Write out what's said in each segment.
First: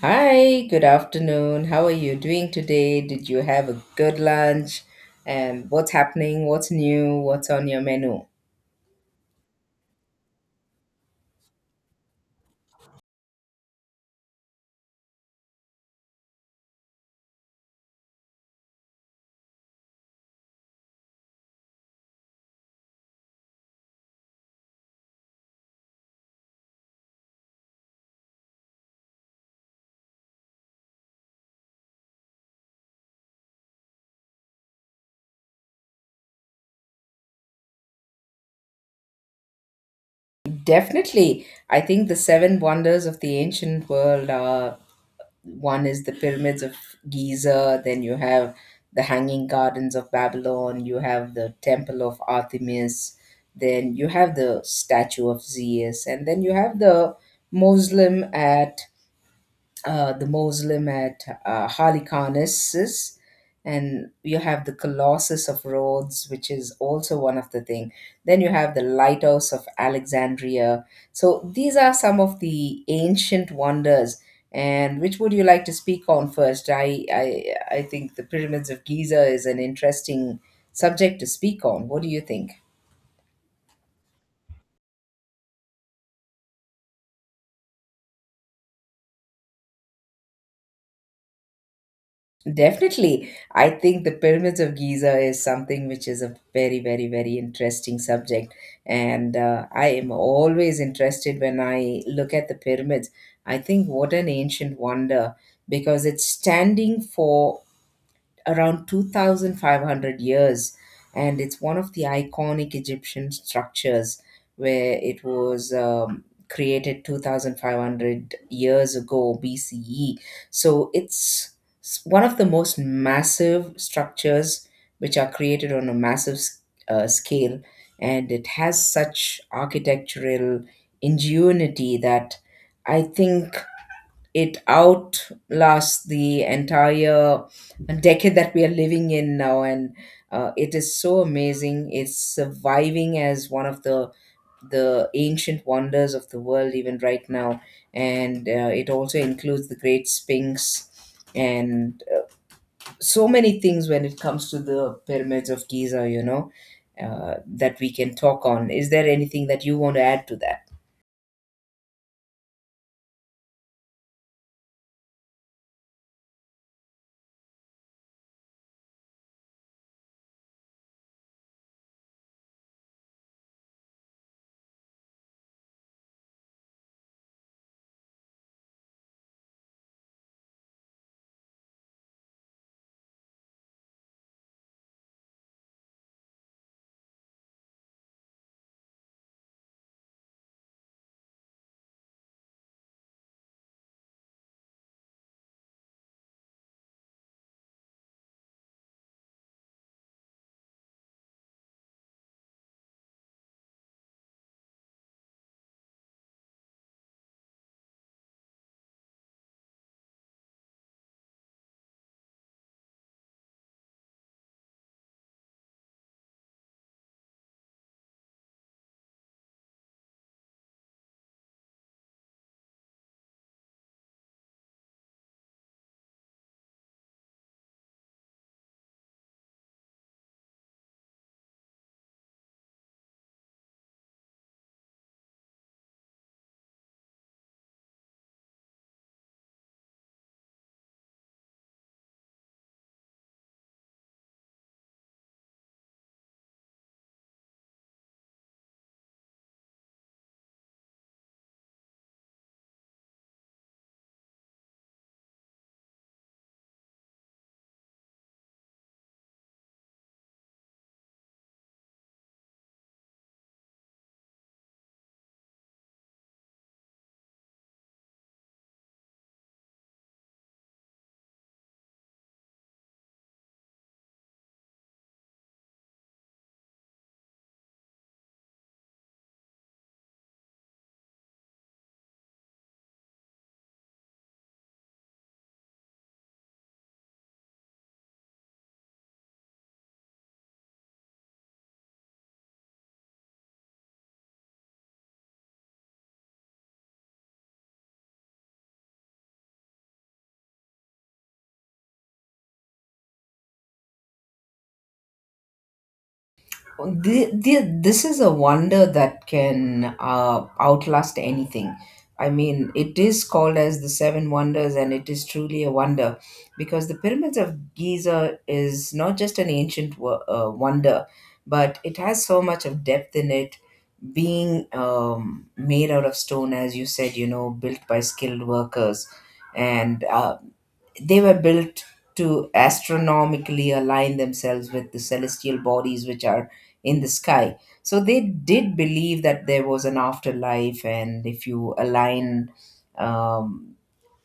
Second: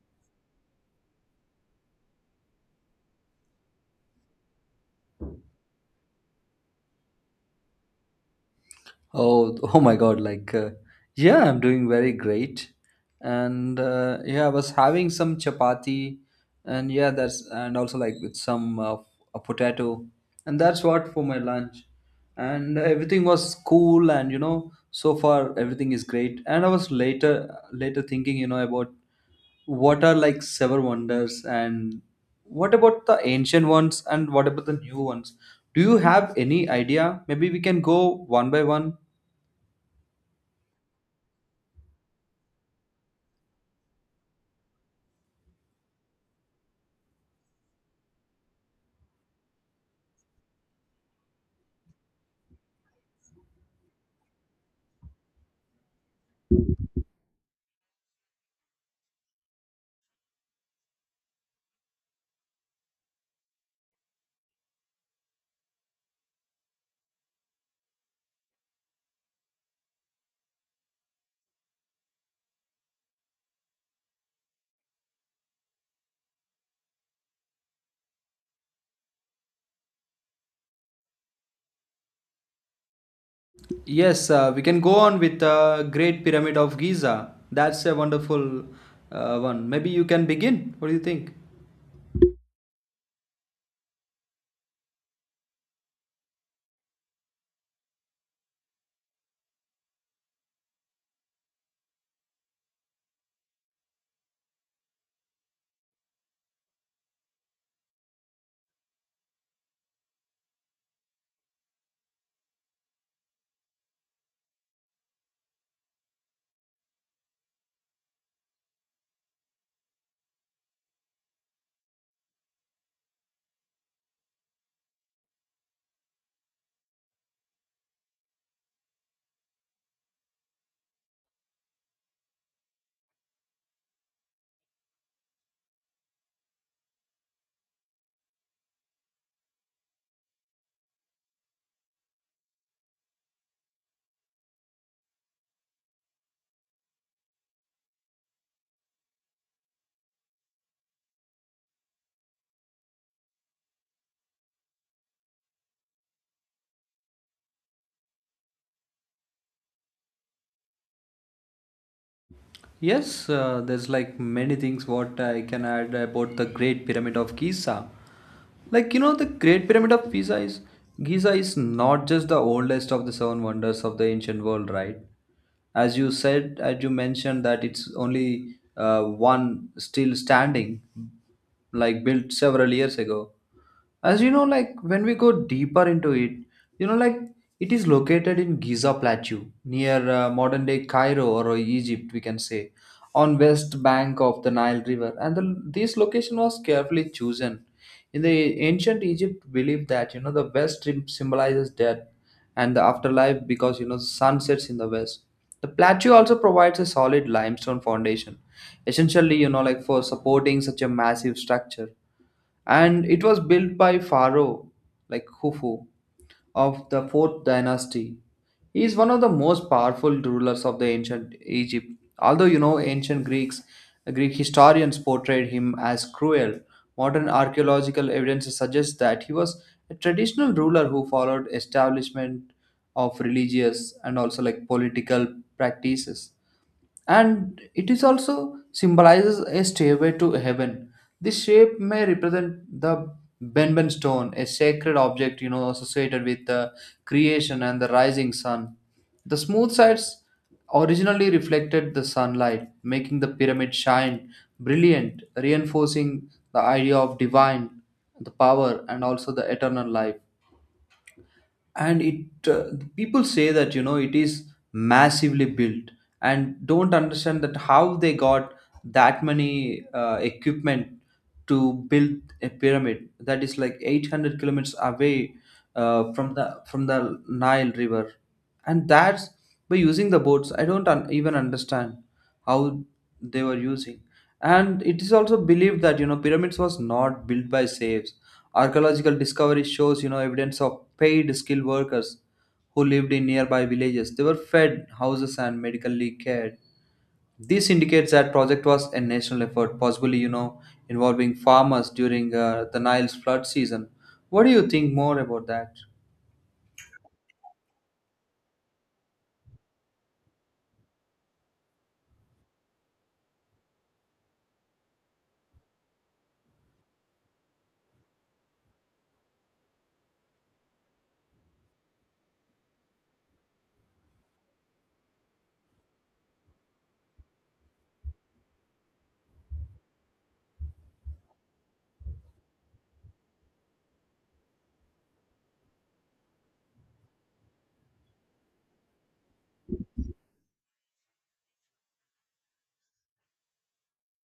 Hi, good afternoon. How are you doing today? Did you have a good lunch? And what's happening? What's new? What's on your menu? Oh, oh my God! I'm doing very great, and yeah, I was having some chapati, and yeah, that's and also like with some a potato, and that's what for my lunch, and everything was cool, and so far everything is great, and I was later thinking, about what are like seven wonders, and what about the ancient ones, and what about the new ones? Do you have any idea? Maybe we can go one by one. Definitely. I think the seven wonders of the ancient world are, one is the pyramids of Giza, then you have the hanging gardens of Babylon, you have the temple of Artemis, then you have the statue of Zeus, and then you have the Muslim at Halikarnassus, and you have the Colossus of Rhodes, which is also one of the thing. Then you have the Lighthouse of Alexandria. So these are some of the ancient wonders. And which would you like to speak on first? I think the pyramids of Giza is an interesting subject to speak on. What do you think? Yes, we can go on with the Great Pyramid of Giza. That's a wonderful one. Maybe you can begin. What do you think? Definitely. I think the Pyramids of Giza is something which is a very, very, very interesting subject. And I am always interested when I look at the pyramids. I think what an ancient wonder, because it's standing for around 2,500 years, and it's one of the iconic Egyptian structures where it was created 2,500 years ago BCE. So it's one of the most massive structures which are created on a massive scale, and it has such architectural ingenuity that I think it outlasts the entire decade that we are living in now, and it is so amazing, it's surviving as one of the ancient wonders of the world even right now. And it also includes the great sphinx and so many things. When it comes to the pyramids of Giza, that we can talk on, is there anything that you want to add to that? Yes, there's like many things what I can add about the Great Pyramid of Giza. Like you know, the Great Pyramid of Pisa is Giza is not just the oldest of the seven wonders of the ancient world, right? As you said, as you mentioned that it's only one still standing, like built several years ago. As you know, like when we go deeper into it, you know, like it is located in Giza Plateau near modern day Cairo or Egypt, we can say, on west bank of the Nile River, and this location was carefully chosen. In the ancient Egypt, believed that you know the west rim symbolizes death and the afterlife because you know the sun sets in the west. The plateau also provides a solid limestone foundation, essentially you know like for supporting such a massive structure, and it was built by Pharaoh like Khufu of the Fourth Dynasty. He is one of the most powerful rulers of the ancient Egypt. Although you know ancient Greeks, Greek historians portrayed him as cruel, modern archaeological evidence suggests that he was a traditional ruler who followed establishment of religious and also like political practices, and it is also symbolizes a stairway to heaven. This shape may represent the Benben stone, a sacred object you know associated with the creation and the rising sun. The smooth sides originally reflected the sunlight, making the pyramid shine brilliant, reinforcing the idea of divine, the power, and also the eternal life, and it people say that you know it is massively built and don't understand that how they got that many equipment to build a pyramid that is like 800 kilometers away from the Nile River, and that's by using the boats. I don't even understand how they were using, and it is also believed that you know pyramids was not built by slaves. Archaeological discovery shows, you know, evidence of paid skilled workers who lived in nearby villages. They were fed, houses, and medically cared. This indicates that project was a national effort, possibly, you know, involving farmers during the Nile's flood season. What do you think more about that? This is a wonder that can outlast anything. I mean, it is called as the Seven Wonders, and it is truly a wonder because the Pyramids of Giza is not just an ancient wonder, but it has so much of depth in it, being made out of stone, as you said, you know, built by skilled workers. And they were built to astronomically align themselves with the celestial bodies which are in the sky. So they did believe that there was an afterlife, and if you align um,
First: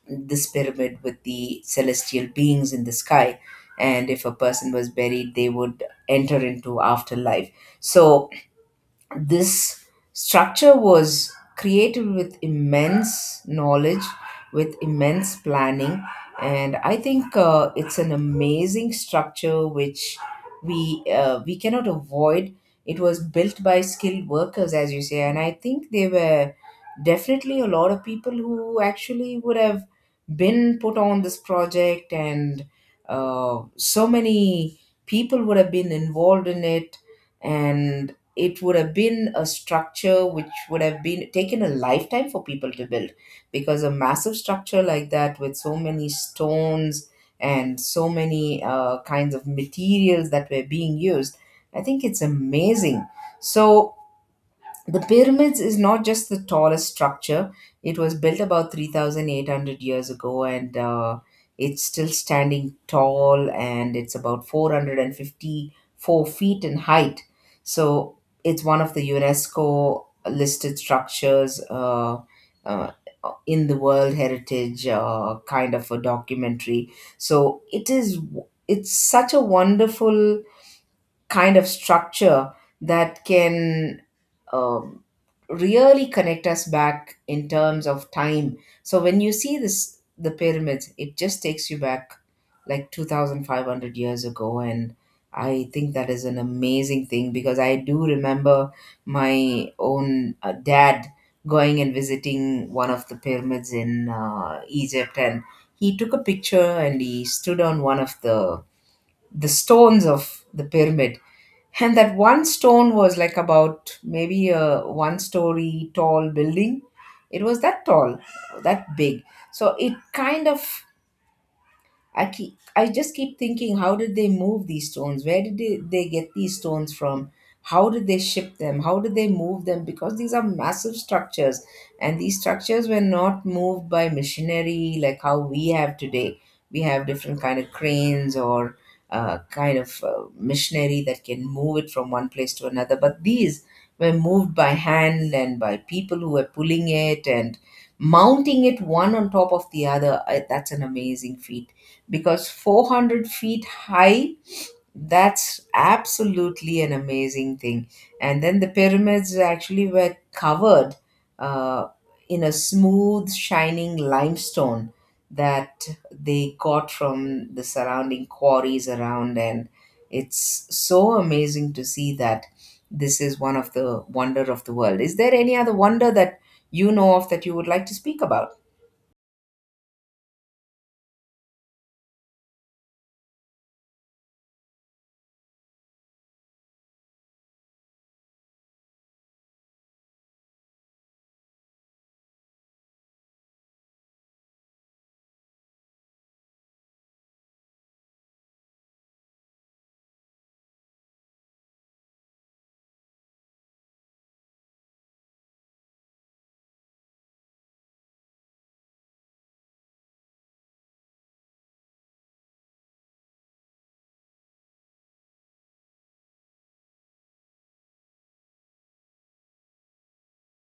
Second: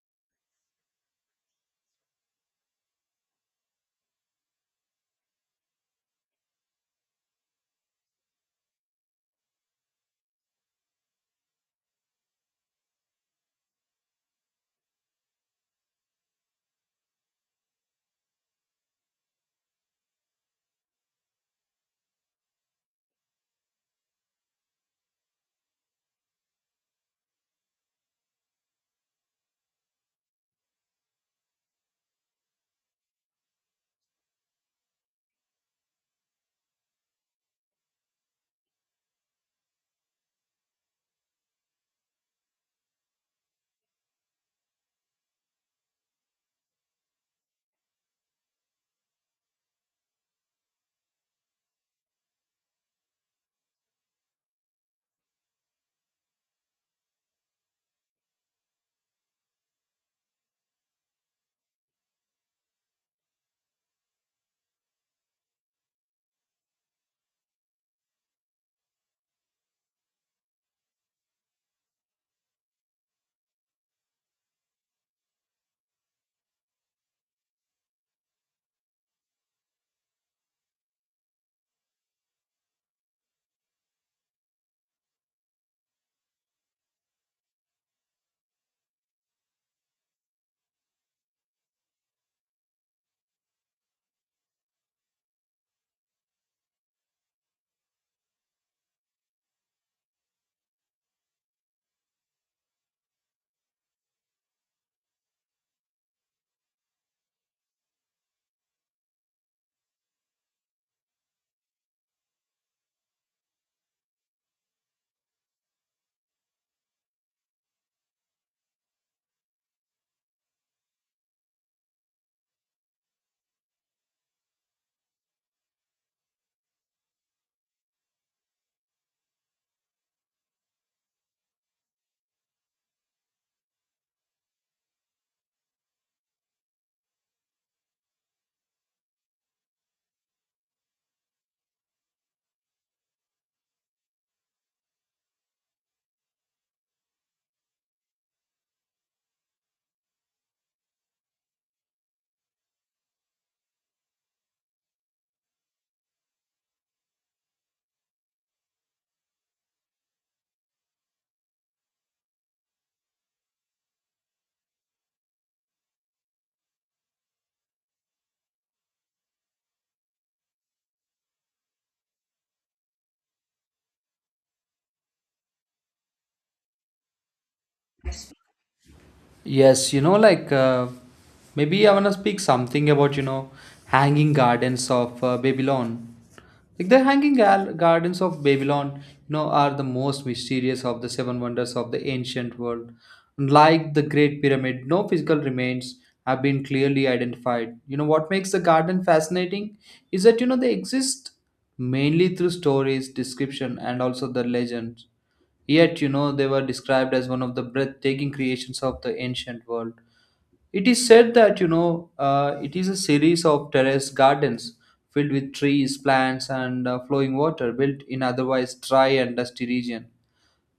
this pyramid with the celestial beings in the sky, and if a person was buried, they would enter into afterlife. So this structure was created with immense knowledge, with immense planning, and I think it's an amazing structure which we cannot avoid. It was built by skilled workers, as you say, and I think there were definitely a lot of people who actually would have been put on this project, and so many people would have been involved in it, and it would have been a structure which would have been taken a lifetime for people to build, because a massive structure like that with so many stones and so many kinds of materials that were being used, I think it's amazing. So the pyramids is not just the tallest structure. It was built about 3,800 years ago, and it's still standing tall and it's about 454 feet in height. So it's one of the UNESCO listed structures uh, in the World Heritage kind of a documentary. So it is, it's such a wonderful kind of structure that can um, really connect us back in terms of time. So when you see this, the pyramids, it just takes you back like 2,500 years ago. And I think that is an amazing thing, because I do remember my own dad going and visiting one of the pyramids in Egypt. And he took a picture and he stood on one of the stones of the pyramid, and that one stone was like about maybe a one story tall building. It was that tall, that big. So it kind of, I just keep thinking, how did they move these stones? Where did they get these stones from? How did they ship them? How did they move them? Because these are massive structures, and these structures were not moved by machinery like how we have today. We have different kind of cranes or kind of machinery that can move it from one place to another. But these were moved by hand and by people who were pulling it and mounting it one on top of the other. That's an amazing feat, because 400 feet high, that's absolutely an amazing thing. And then the pyramids actually were covered uh, in a smooth shining limestone that they got from the surrounding quarries around. And it's so amazing to see that this is one of the wonder of the world. Is there any other wonder that you know of that you would like to speak about? Yes, you know, maybe I want to speak something about, you know, hanging gardens of Babylon. Like the gardens of Babylon, you know, are the most mysterious of the seven wonders of the ancient world. Like the Great Pyramid, no physical remains have been clearly identified. You know, what makes the garden fascinating is that, you know, they exist mainly through stories, description, and also the legends. Yet, you know, they were described as one of the breathtaking creations of the ancient world. It is said that, it is a series of terraced gardens filled with trees, plants, and flowing water built in otherwise dry and dusty region.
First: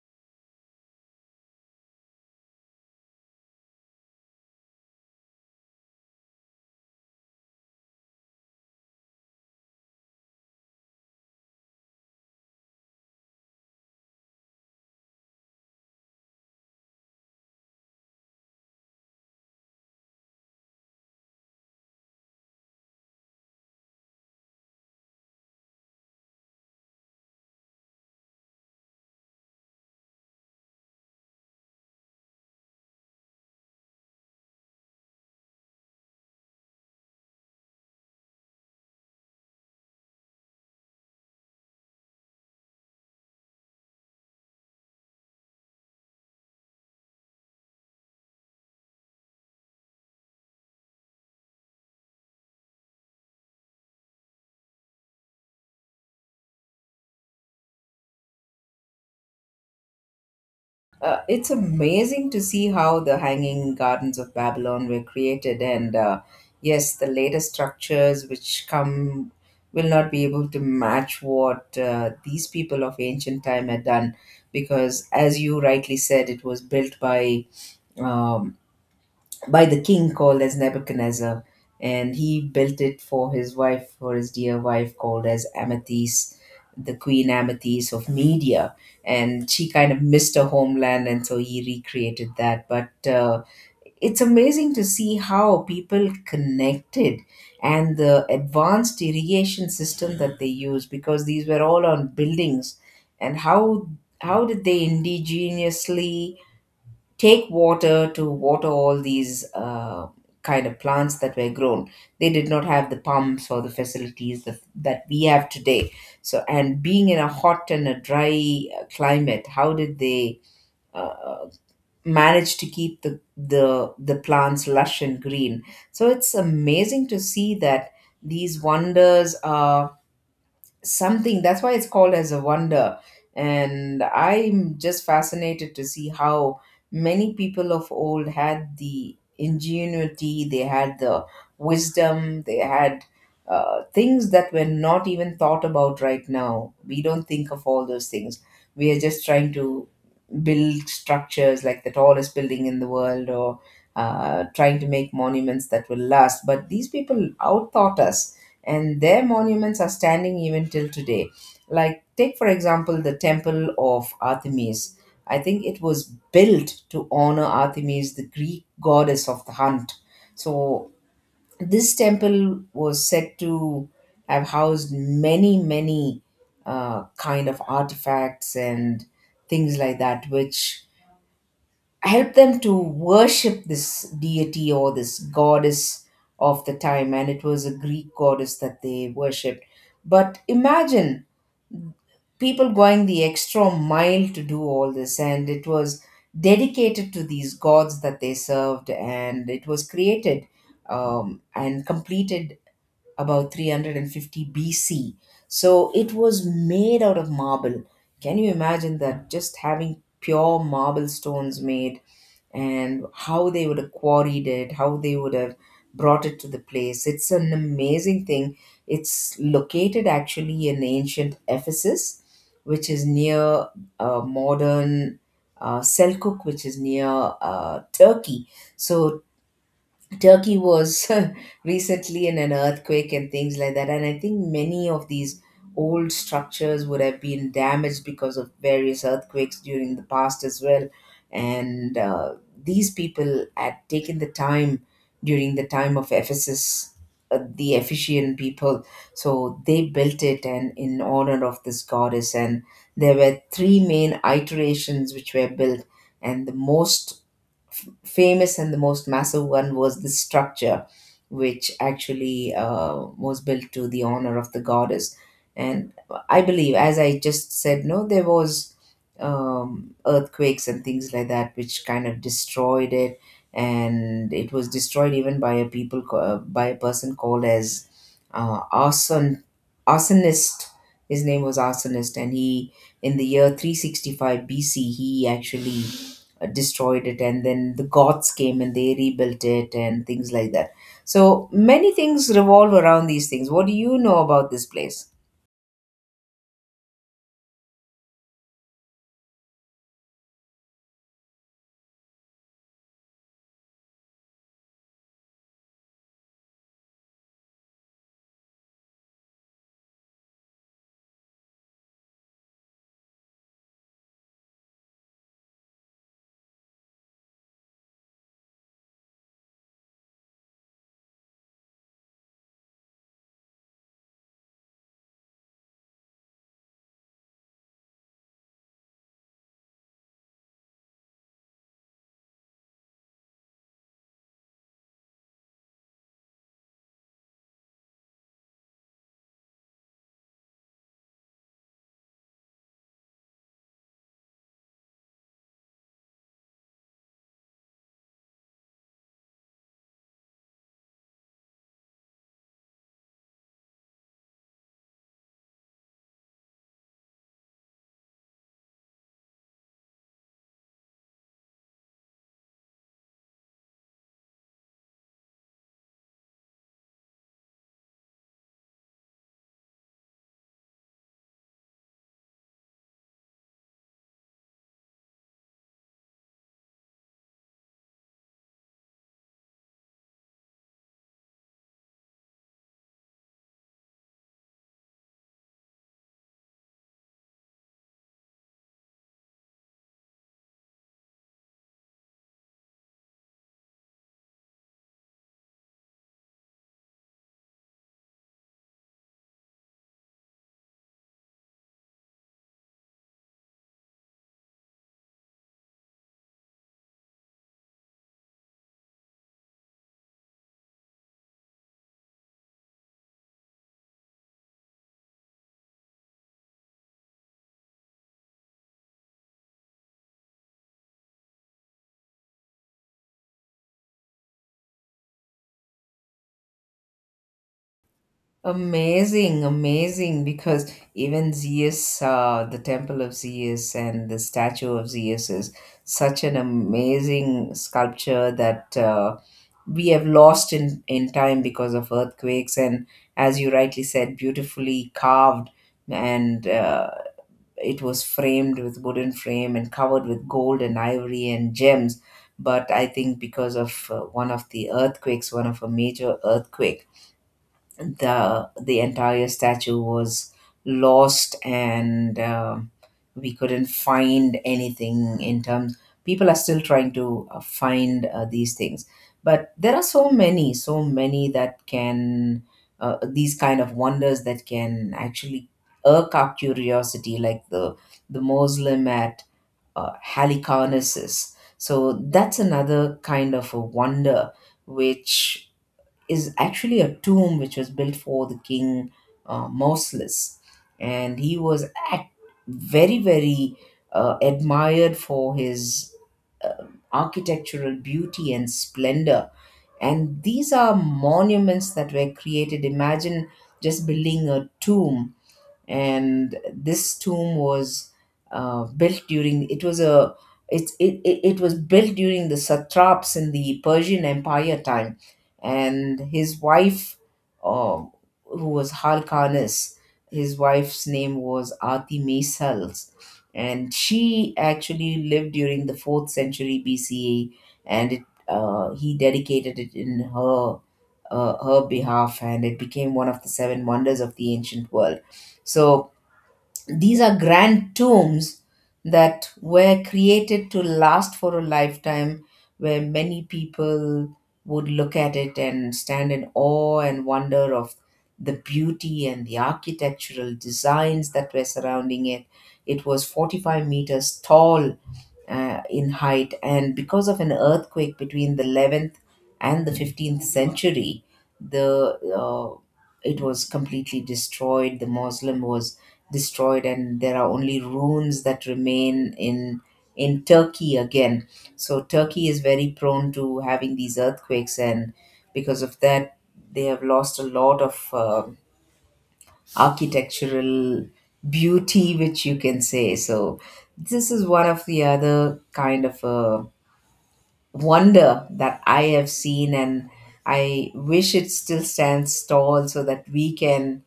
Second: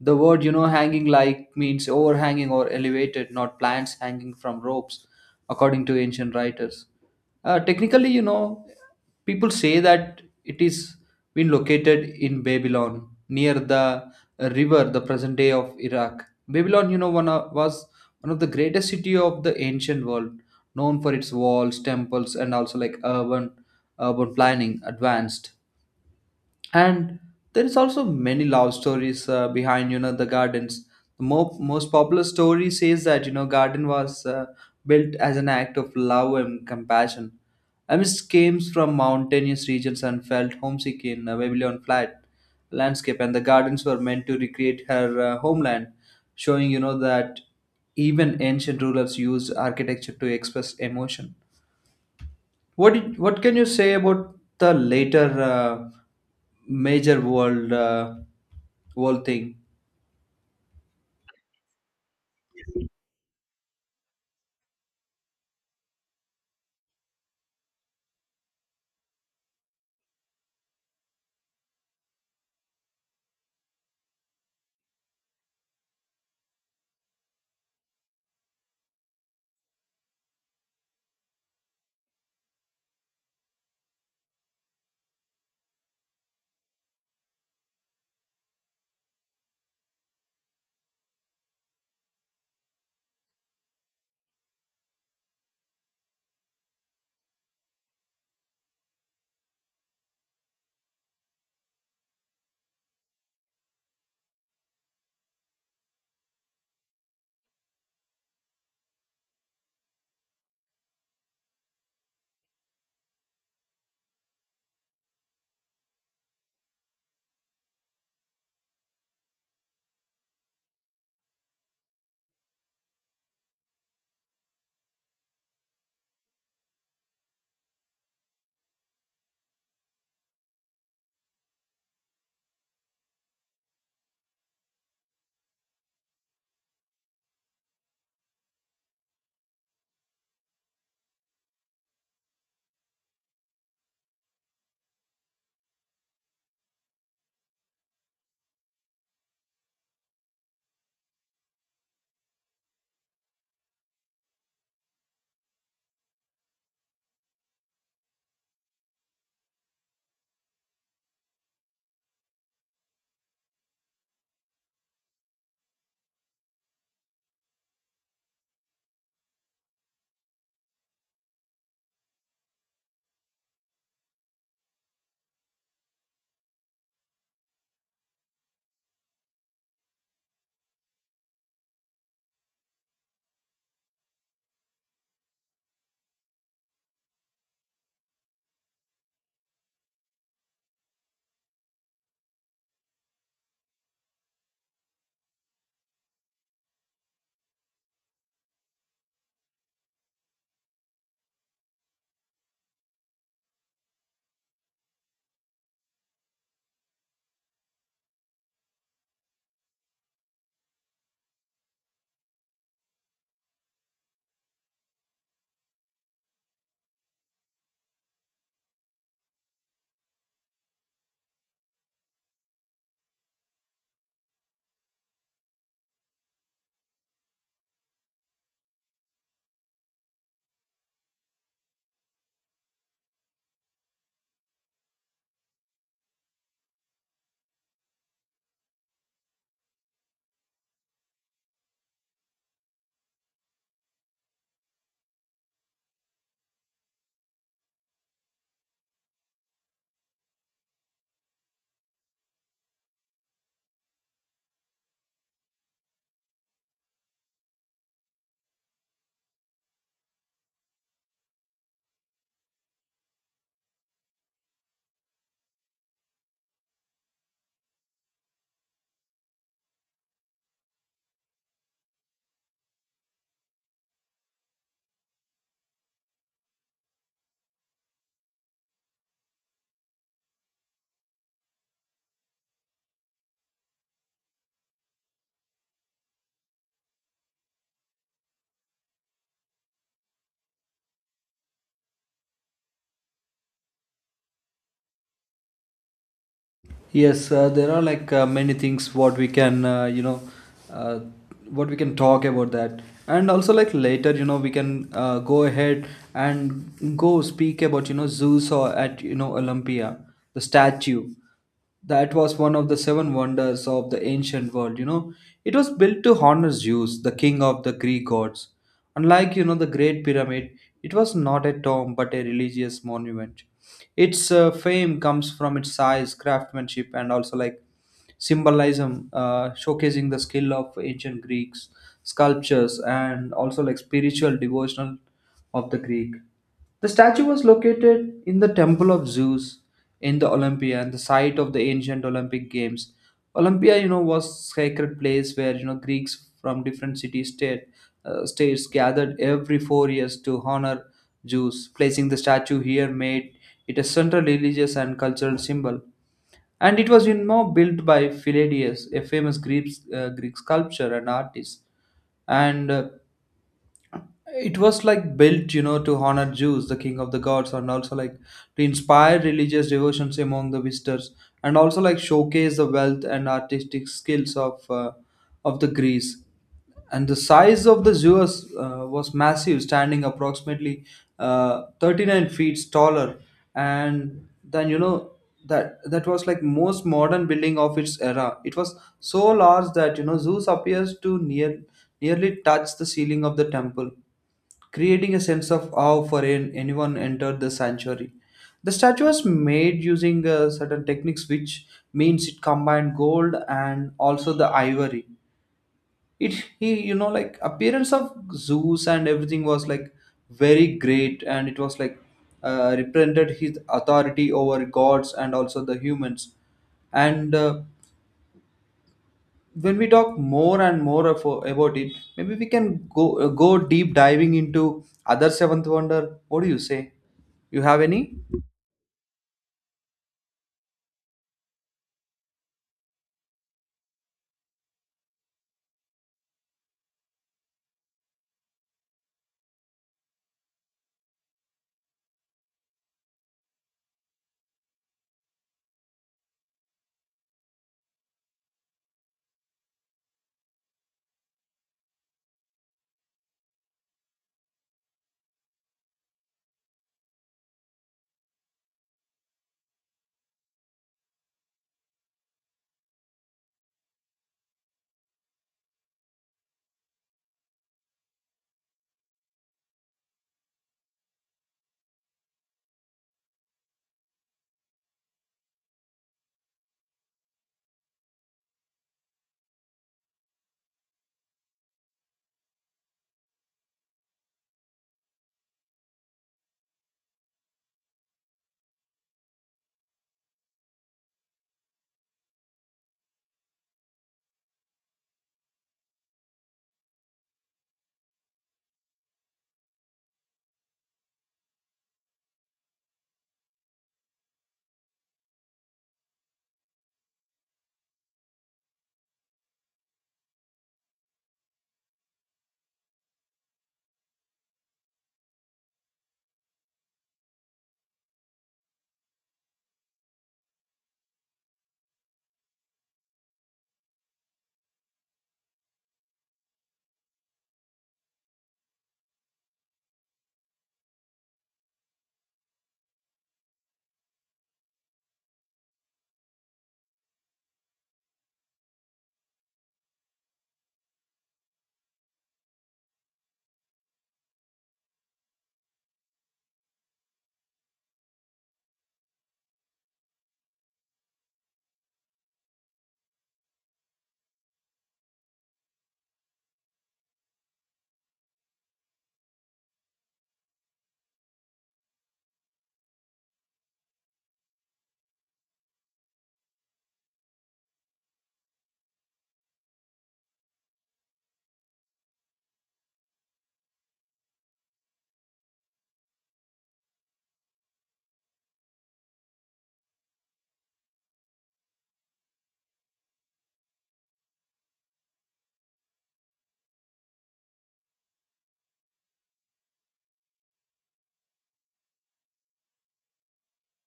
The word, you know, hanging like means overhanging or elevated, not plants hanging from ropes, according to ancient writers. Technically, you know, people say that it is been located in Babylon, near the river, the present day of Iraq. Babylon, you know, was one of the greatest city of the ancient world, known for its walls, temples, and also like urban planning, advanced, and there is also many love stories behind you know the gardens. The most popular story says that you know garden was built as an act of love and compassion. Amidst came from mountainous regions and felt homesick in a Babylon flat landscape, and the gardens were meant to recreate her homeland, showing you know that even ancient rulers used architecture to express emotion. What can you say about the later major world world thing? It's amazing to see how the Hanging Gardens of Babylon were created, and yes, the latest structures which come will not be able to match what these people of ancient time had done, because as you rightly said, it was built um, by the king called as Nebuchadnezzar, and he built it for his wife, for his dear wife called as Amethyst, the queen Amethyst of Media, and she kind of missed her homeland, and so he recreated that. But it's amazing to see how people connected, and the advanced irrigation system that they used, because these were all on buildings. And how did they indigenously take water to water all these kind of plants that were grown. They did not have the pumps or the facilities that we have today. So, and being in a hot and a dry climate, how did they uh, manage to keep the plants lush and green? So it's amazing to see that these wonders are something, that's why it's called as a wonder. And I'm just fascinated to see how many people of old had the ingenuity, they had the wisdom, they had things that were not even thought about. Right now we don't think of all those things, we are just trying to build structures like the tallest building in the world, or trying to make monuments that will last. But these people outthought us, and their monuments are standing even till today. Like, take for example the Temple of Artemis. I think it was built to honor Artemis, the Greek goddess of the hunt. So, this temple was said to have housed many, many kind of artifacts and things like that, which helped them to worship this deity or this goddess of the time. And it was a Greek goddess that they worshipped. But imagine people going the extra mile to do all this, and it was dedicated to these gods that they served. And it was created and completed about 350 BC. So it was made out of marble. Can you imagine that? Just having pure marble stones made, and how they would have quarried it, how they would have brought it to the place. It's an amazing thing. It's located actually in ancient Ephesus, which is near modern Selkuk, which is near Turkey. So Turkey was recently in an earthquake and things like that. And I think many of these old structures would have been damaged because of various earthquakes during the past as well. And these people had taken the time during the time of Ephesus, the Ephesian people. So they built it and in honor of this goddess. And there were three main iterations which were built. And the most famous and the most massive one was the structure, which actually was built to the honor of the goddess. And I believe, as I just said, no, there was earthquakes and things like that, which kind of destroyed it. And it was destroyed even by a person called as uh, arson arsonist. His name was arsonist, and he in the year 365 BC he actually destroyed it, and then the goths came and they rebuilt it and things like that. So many things revolve around these things. What do you know about this place? Yes, there are like many things what we can uh, what we can talk about that, and also like later you know we can go ahead and go speak about you know Zeus or at you know Olympia, the statue that was one of the seven wonders of the ancient world. You know, it was built to honor Zeus, the king of the Greek gods. Unlike you know the Great Pyramid, it was not a tomb but a religious monument. Its fame comes from its size, craftsmanship, and also like symbolism, showcasing the skill of ancient Greeks sculptures and also like spiritual devotional of the Greek. The statue was located in the Temple of Zeus in the Olympia and the site of the ancient Olympic Games. Olympia, you know, was sacred place where you know Greeks from different city state states gathered every 4 years to honor Zeus. Placing the statue here made it a central religious and cultural symbol. And it was, you know, built by Pylades, a famous Greek sculptor and artist. And it was like built you know to honor Zeus, the king of the gods, and also like to inspire religious devotions among the visitors, and also like showcase the wealth and artistic skills of the Greece. And the size of the Zeus was massive, standing approximately 39 feet taller, and then you know that was like most modern building of its era. It was so large that you know Zeus appears to nearly touch the ceiling of the temple, creating a sense of awe for anyone entered the sanctuary. The statue was made using certain techniques, which means it combined gold and also the ivory. It he you know like appearance of Zeus and everything was like very great, and it was like represented his authority over gods and also the humans. And when we talk more and more of, about it, maybe we can go deep diving into other seventh wonder. What do you say? You have any? Amazing, amazing, because even zeus, the temple of zeus and the statue of zeus is such an amazing sculpture that we have lost in time because of earthquakes, and as you rightly said, beautifully carved, and it was framed with wooden frame and covered with gold and ivory and gems. But I think because of one of the earthquakes, one of a major earthquake, the entire statue was lost, and we couldn't find anything in terms. People are still trying to find these things. But there are so many, so many that can these kind of wonders that can actually irk our curiosity, like the Muslim at Halicarnassus. So that's another kind of a wonder which is actually a tomb which was built for the king Mausolus, and he was act- very, very admired for his uh, architectural beauty and splendor. And these are monuments that were created. Imagine just building a tomb. And this tomb was built during, it was a, it was built during the satraps in the Persian Empire time, and his wife, uh, who was Harkanis, his wife's name was Ati Maisals, and she actually lived during the fourth century BCE, and it, he dedicated it in her her behalf, and it became one of the seven wonders of the ancient world. So these are grand tombs that were created to last for a lifetime, where many people would look at it and stand in awe and wonder of the beauty and the architectural designs that were surrounding it. It was 45 meters tall in height, and because of an earthquake between the 11th and the 15th century, the it was completely destroyed. The Muslim was destroyed, and there are only ruins that remain in Turkey again. So Turkey is very prone to having these earthquakes, and because of that they have lost a lot of architectural beauty, which you can say. So this is one of the other kind of wonder that I have seen, and I wish it still stands tall so that we can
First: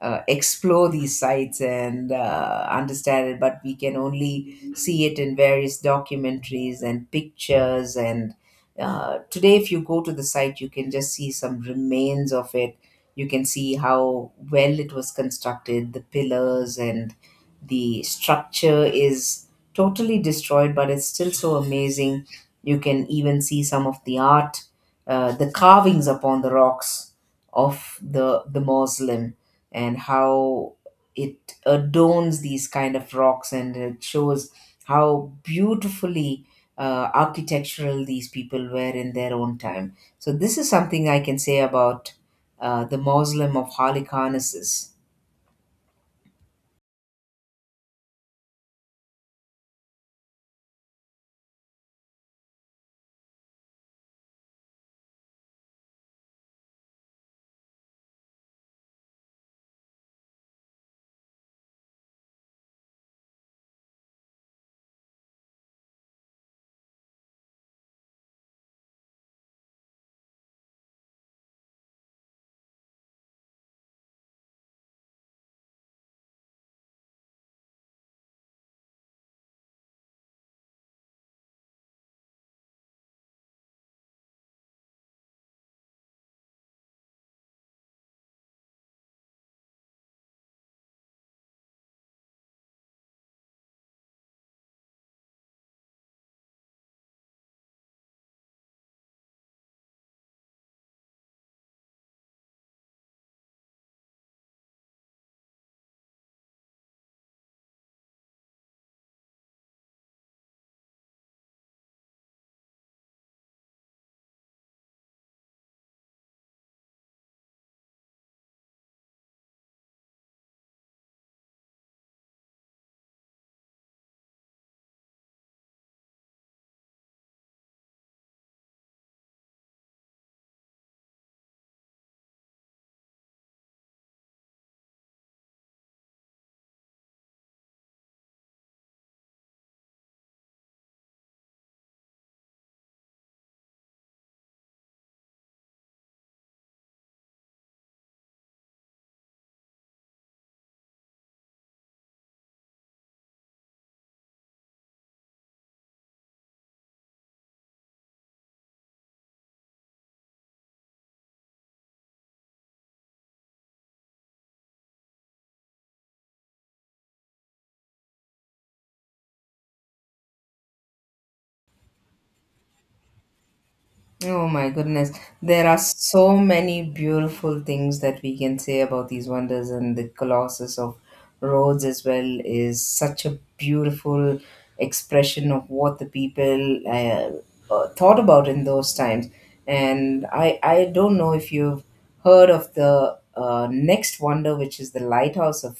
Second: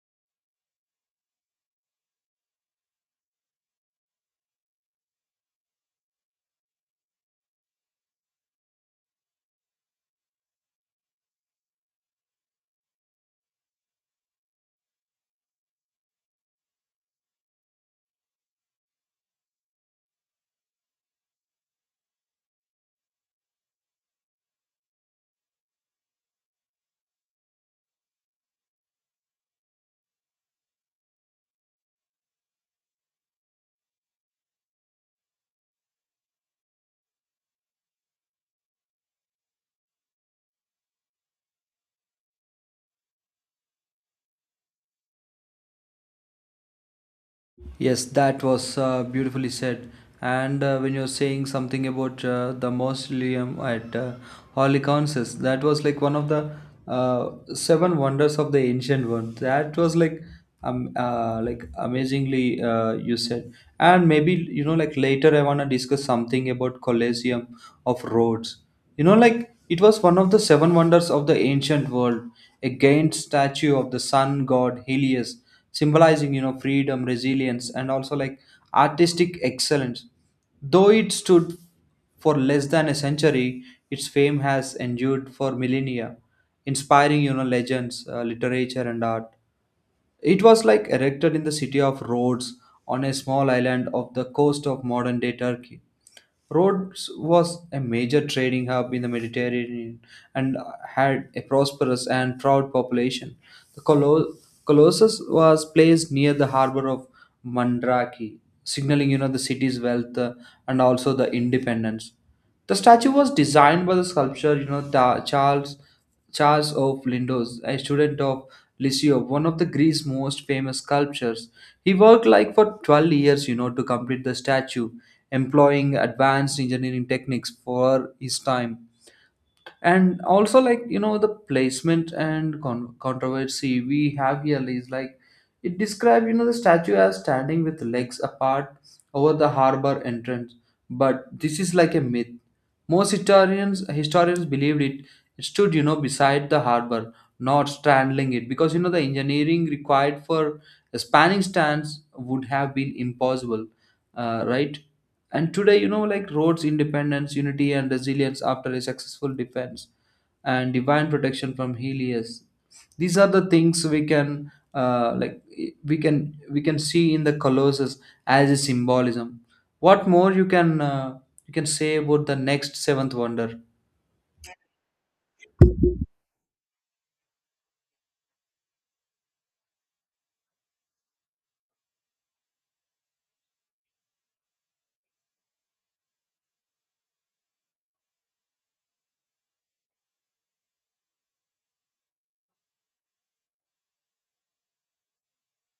explore these sites and understand it. But we can only see it in various documentaries and pictures. And today, if you go to the site, you can just see some remains of it. You can see how well it was constructed. The pillars and the structure is totally destroyed, but it's still so amazing. You can even see some of the art, the carvings upon the rocks of the mausoleum, and how it adorns these kind of rocks, and it shows how beautifully architectural these people were in their own time. So this is something I can say about the Mausoleum of Halicarnassus. Yes, that was beautifully said. And when you're saying something about the mausoleum at Holy Councils, that was like one of the seven wonders of the ancient world. That was like amazingly you said. And maybe you know like later I wanna discuss something about Colosseum of Rhodes. You know like it was one of the seven wonders of the ancient world. A giant statue of the sun god Helios, symbolizing you know freedom, resilience, and also like artistic excellence. Though it stood for less than a century, its fame has endured for millennia, inspiring you know legends, literature, and art. It was like erected in the city of Rhodes, on a small island off the coast of modern day Turkey. Rhodes was a major trading hub in the Mediterranean, and had a prosperous and proud population. The Colossus was placed near the harbor of Mandraki, signaling you know the city's wealth and also the independence. The statue was designed by the sculptor you know Charles Charles of Lindos, a student of Licio, one of the Greece's most famous sculptors. He worked like for 12 years, you know, to complete the statue, employing advanced engineering techniques for his time. And also like you know the placement and controversy we have here is like it described you know the statue as standing with legs apart over the harbor entrance, but this is like a myth. Most historians believed it stood you know beside the harbor, not straddling it, because you know the engineering required for a spanning stance would have been impossible, right. And today, you know, like roads, independence, unity, and resilience after a successful defense, and divine protection from Helios. These are the things we can, we can see in the Colossus as a symbolism. What more you can say about the next seventh wonder? Oh my goodness. There are so many beautiful things that we can say about these wonders, and the Colossus of Rhodes as well is such a beautiful expression of what the people thought about in those times. And I don't know if you've heard of the next wonder, which is the Lighthouse of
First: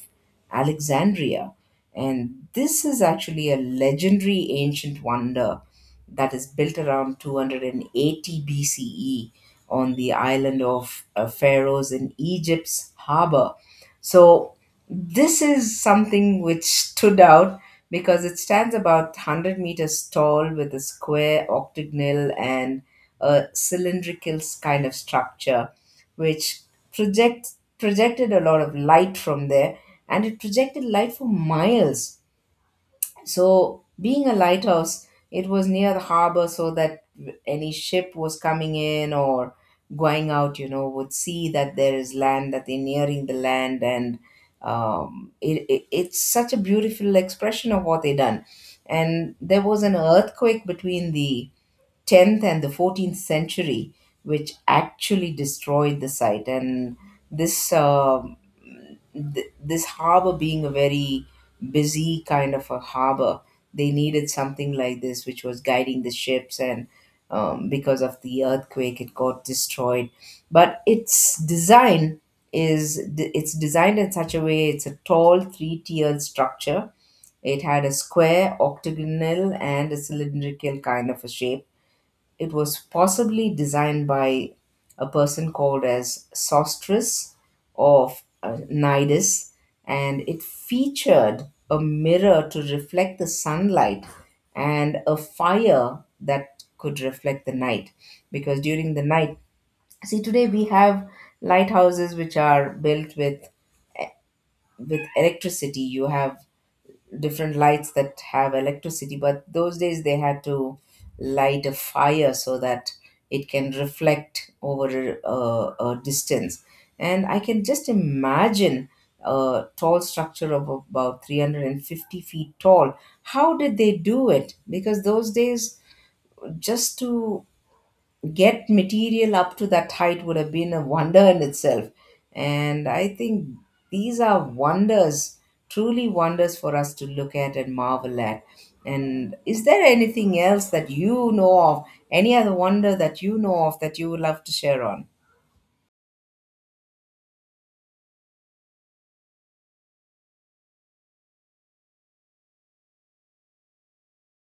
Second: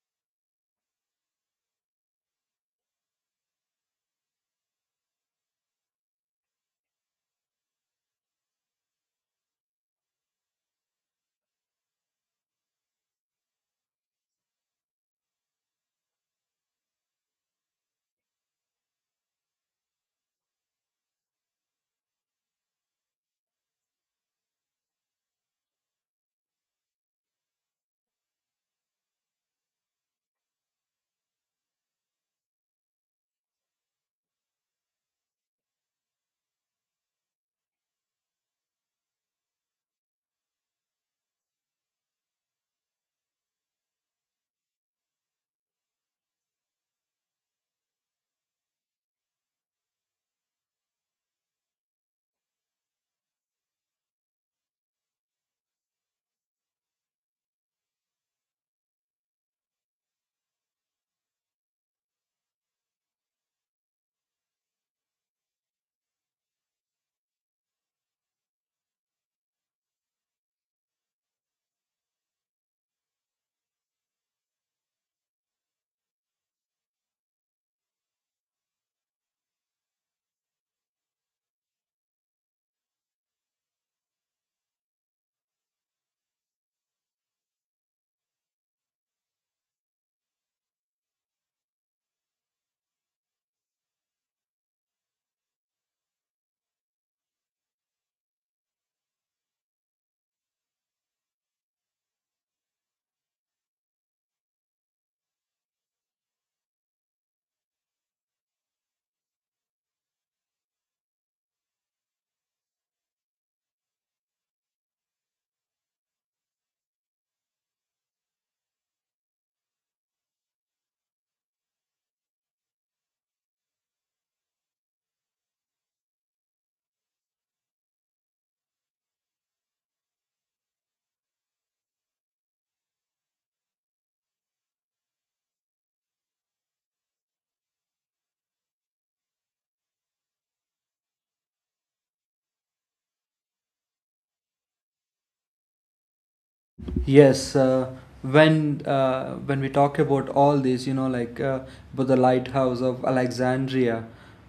Alexandria. And this is actually a legendary ancient wonder that is built around 280 BCE on the island of Pharaohs in Egypt's harbor. So this is something which stood out because it stands about 100 meters tall with a square octagonal and a cylindrical kind of structure which project, projected a lot of light from there, and it projected light for miles. So, being a lighthouse, it was near the harbor so that any ship was coming in or going out, you know, would see that there is land, that they're nearing the land. And it's such a beautiful expression of what they done. And there was an earthquake between the 10th and the 14th century, which actually destroyed the site. And this um this harbor, being a very busy kind of a harbor, they needed something like this which was guiding the ships. And because of the earthquake, it got destroyed. But its design is, it's designed in such a way, it's a tall three-tiered structure. It had a square octagonal and a cylindrical kind of a shape. It was possibly designed by a person called as Sostris of Cnidus, and it featured a mirror to reflect the sunlight and a fire that could reflect the night. Because during the night, see, today we have lighthouses which are built with electricity. You have different lights that have electricity, but those days they had to light a fire so that it can reflect over a distance. And I can just imagine a tall structure of about 350 feet tall. How did they do it? Because those days, just to get material up to that height would have been a wonder in itself. And I think these are wonders, truly wonders for us to look at and marvel at. And is there anything else that you know of, any other wonder that you know of that you would love to share on? Yes, when we talk about all this, you know, but the Lighthouse of Alexandria,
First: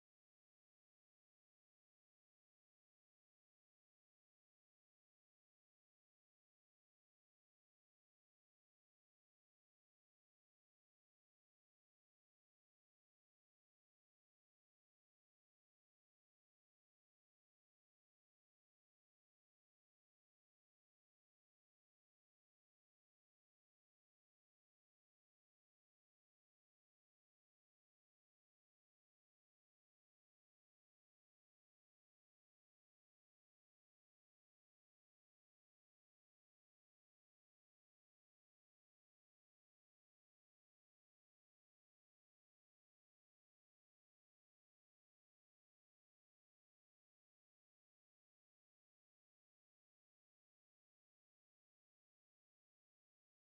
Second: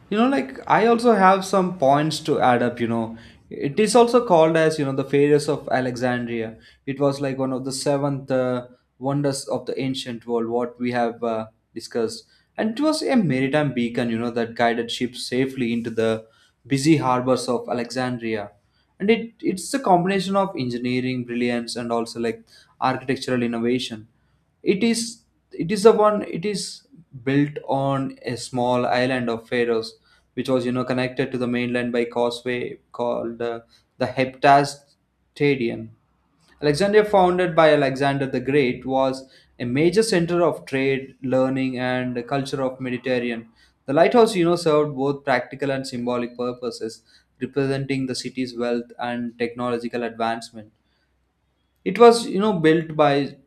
you know, like I also have some points to add up. You know, it is also called as you know the Pharos of Alexandria. It was like one of the seventh wonders of the ancient world, what we have discussed, and it was a maritime beacon, you know, that guided ships safely into the busy harbors of Alexandria, and it's a combination of engineering brilliance and also like architectural innovation. It is it is the one it is built on a small island of Faroes, which was you know connected to the mainland by causeway called the Heptastadion. Alexandria, founded by Alexander the Great, was a major center of trade, learning, and the culture of Mediterranean. The lighthouse, you know, served both practical and symbolic purposes, representing the city's wealth and technological advancement. It was, you know, built by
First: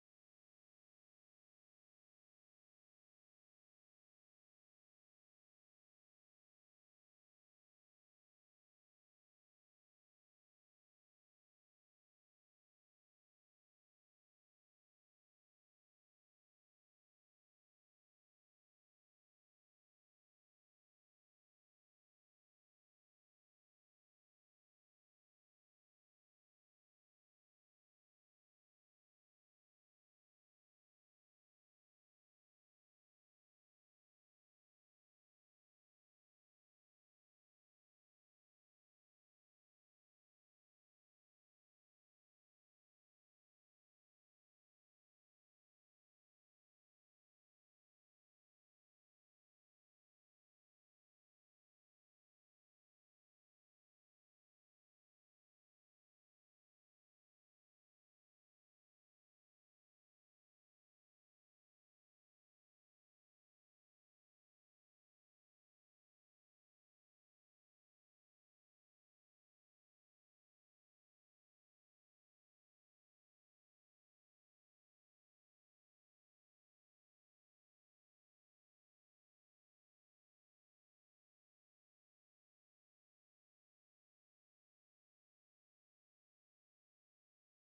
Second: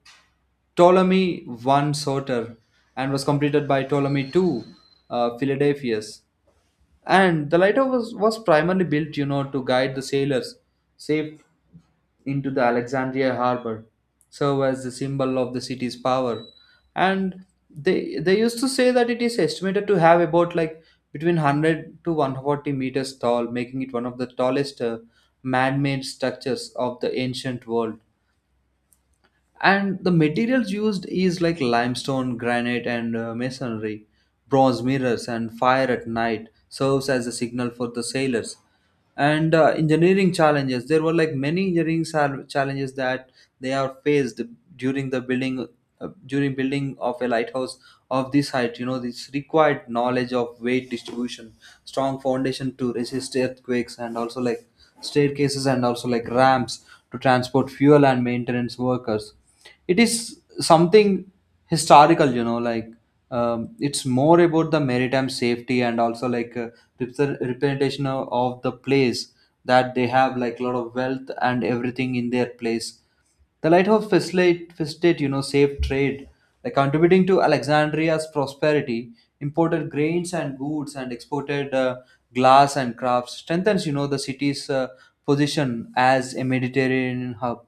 Ptolemy I Soter and was completed by Ptolemy II Philadelphus. And the was primarily built, you know, to guide the sailors safe into the Alexandria harbor, serve as the symbol of the city's power. And they used to say that it is estimated to have about like between 100 to 140 meters tall, making it one of the tallest man-made structures of the ancient world. And the materials used is like limestone, granite, and masonry. Bronze mirrors and fire at night serves as a signal for the sailors, and engineering challenges, there were like many engineering challenges that they are faced during the building, during building of a lighthouse of this height. You know, this required knowledge of weight distribution, strong foundation to resist earthquakes, and also like staircases and also like ramps to transport fuel and maintenance workers. It is something historical. You know like it's more about the maritime safety, and also like representation of the place that they have like a lot of wealth and everything in their place. The lighthouse facilitate you know safe trade, like contributing to Alexandria's prosperity, imported grains and goods, and exported glass and crafts, strengthens you know the city's position as a Mediterranean hub.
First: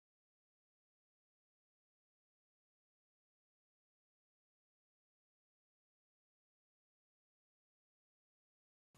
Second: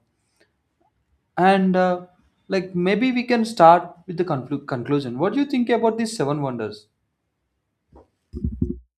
And like maybe we can start with the conclusion. What do you think about these seven wonders?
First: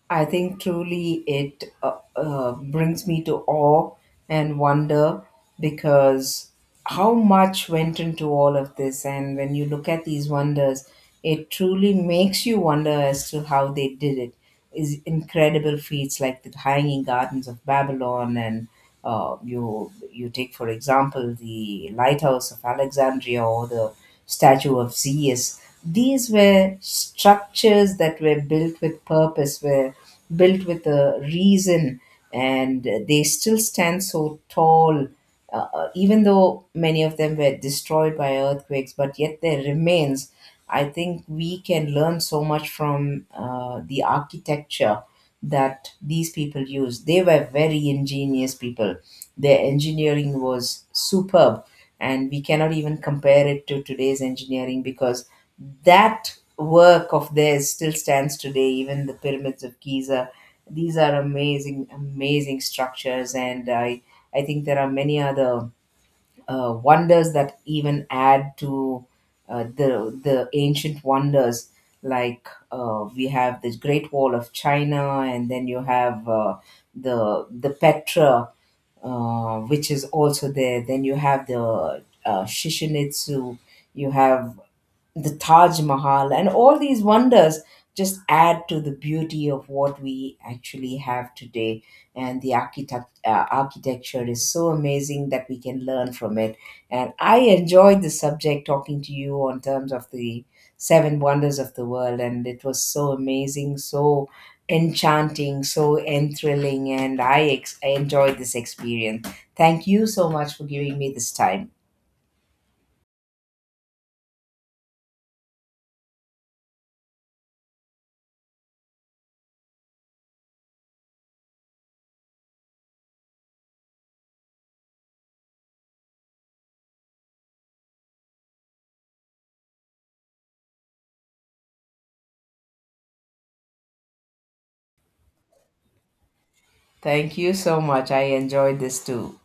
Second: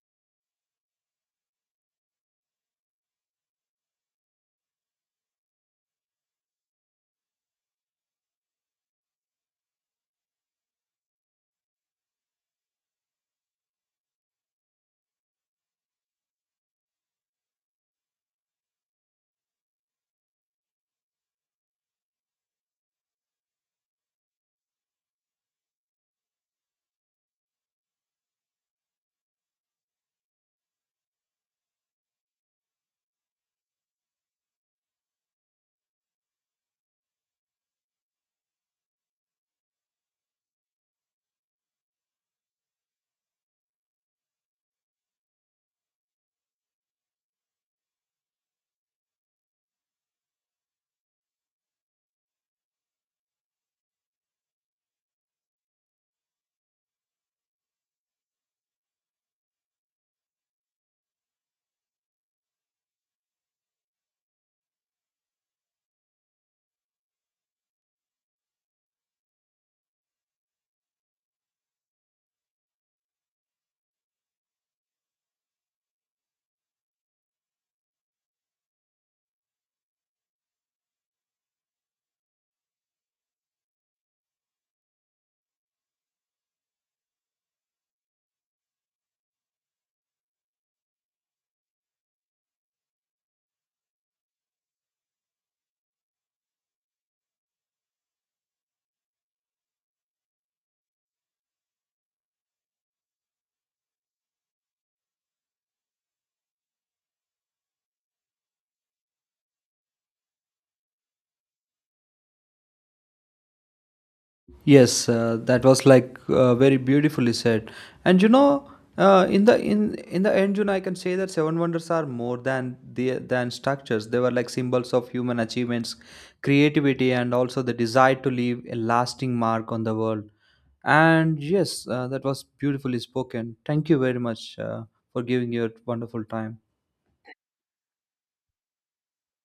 I think truly it brings me to awe and wonder because how much went into all of this. And when you look at these wonders, it truly makes you wonder as to how they did it. Is incredible feats like the Hanging Gardens of Babylon, and you, you take for example the lighthouse of Alexandria or the statue of Zeus. These were structures that were built with purpose, were built with a reason, and they still stand so tall. Even though many of them were destroyed by earthquakes, but yet their remains, I think we can learn so much from the architecture that these people used. They were very ingenious people. Their engineering was superb, and we cannot even compare it to today's engineering because that work of theirs still stands today, even the pyramids of Giza. These are amazing, amazing structures, and I think there are many other wonders that even add to the ancient wonders. Like we have the Great Wall of China, and then you have the Petra, which is also there. Then you have the Shishinitsu. You have the Taj Mahal, and all these wonders just add to the beauty of what we actually have today. And the architect, architecture is so amazing that we can learn from it. And I enjoyed the subject, talking to you on terms of the seven wonders of the world, and it was so amazing, so enchanting, so enthralling, and I enjoyed this experience. Thank you so much for giving me this time. Yes, that was like very beautifully said. And you know, in the end, you know, I can say that seven wonders are more than structures. They were like symbols of human achievements, creativity, and also the desire to leave a lasting mark on the world. And yes, that was beautifully spoken. Thank you very much for giving your wonderful time. Thank you so much. I enjoyed this too.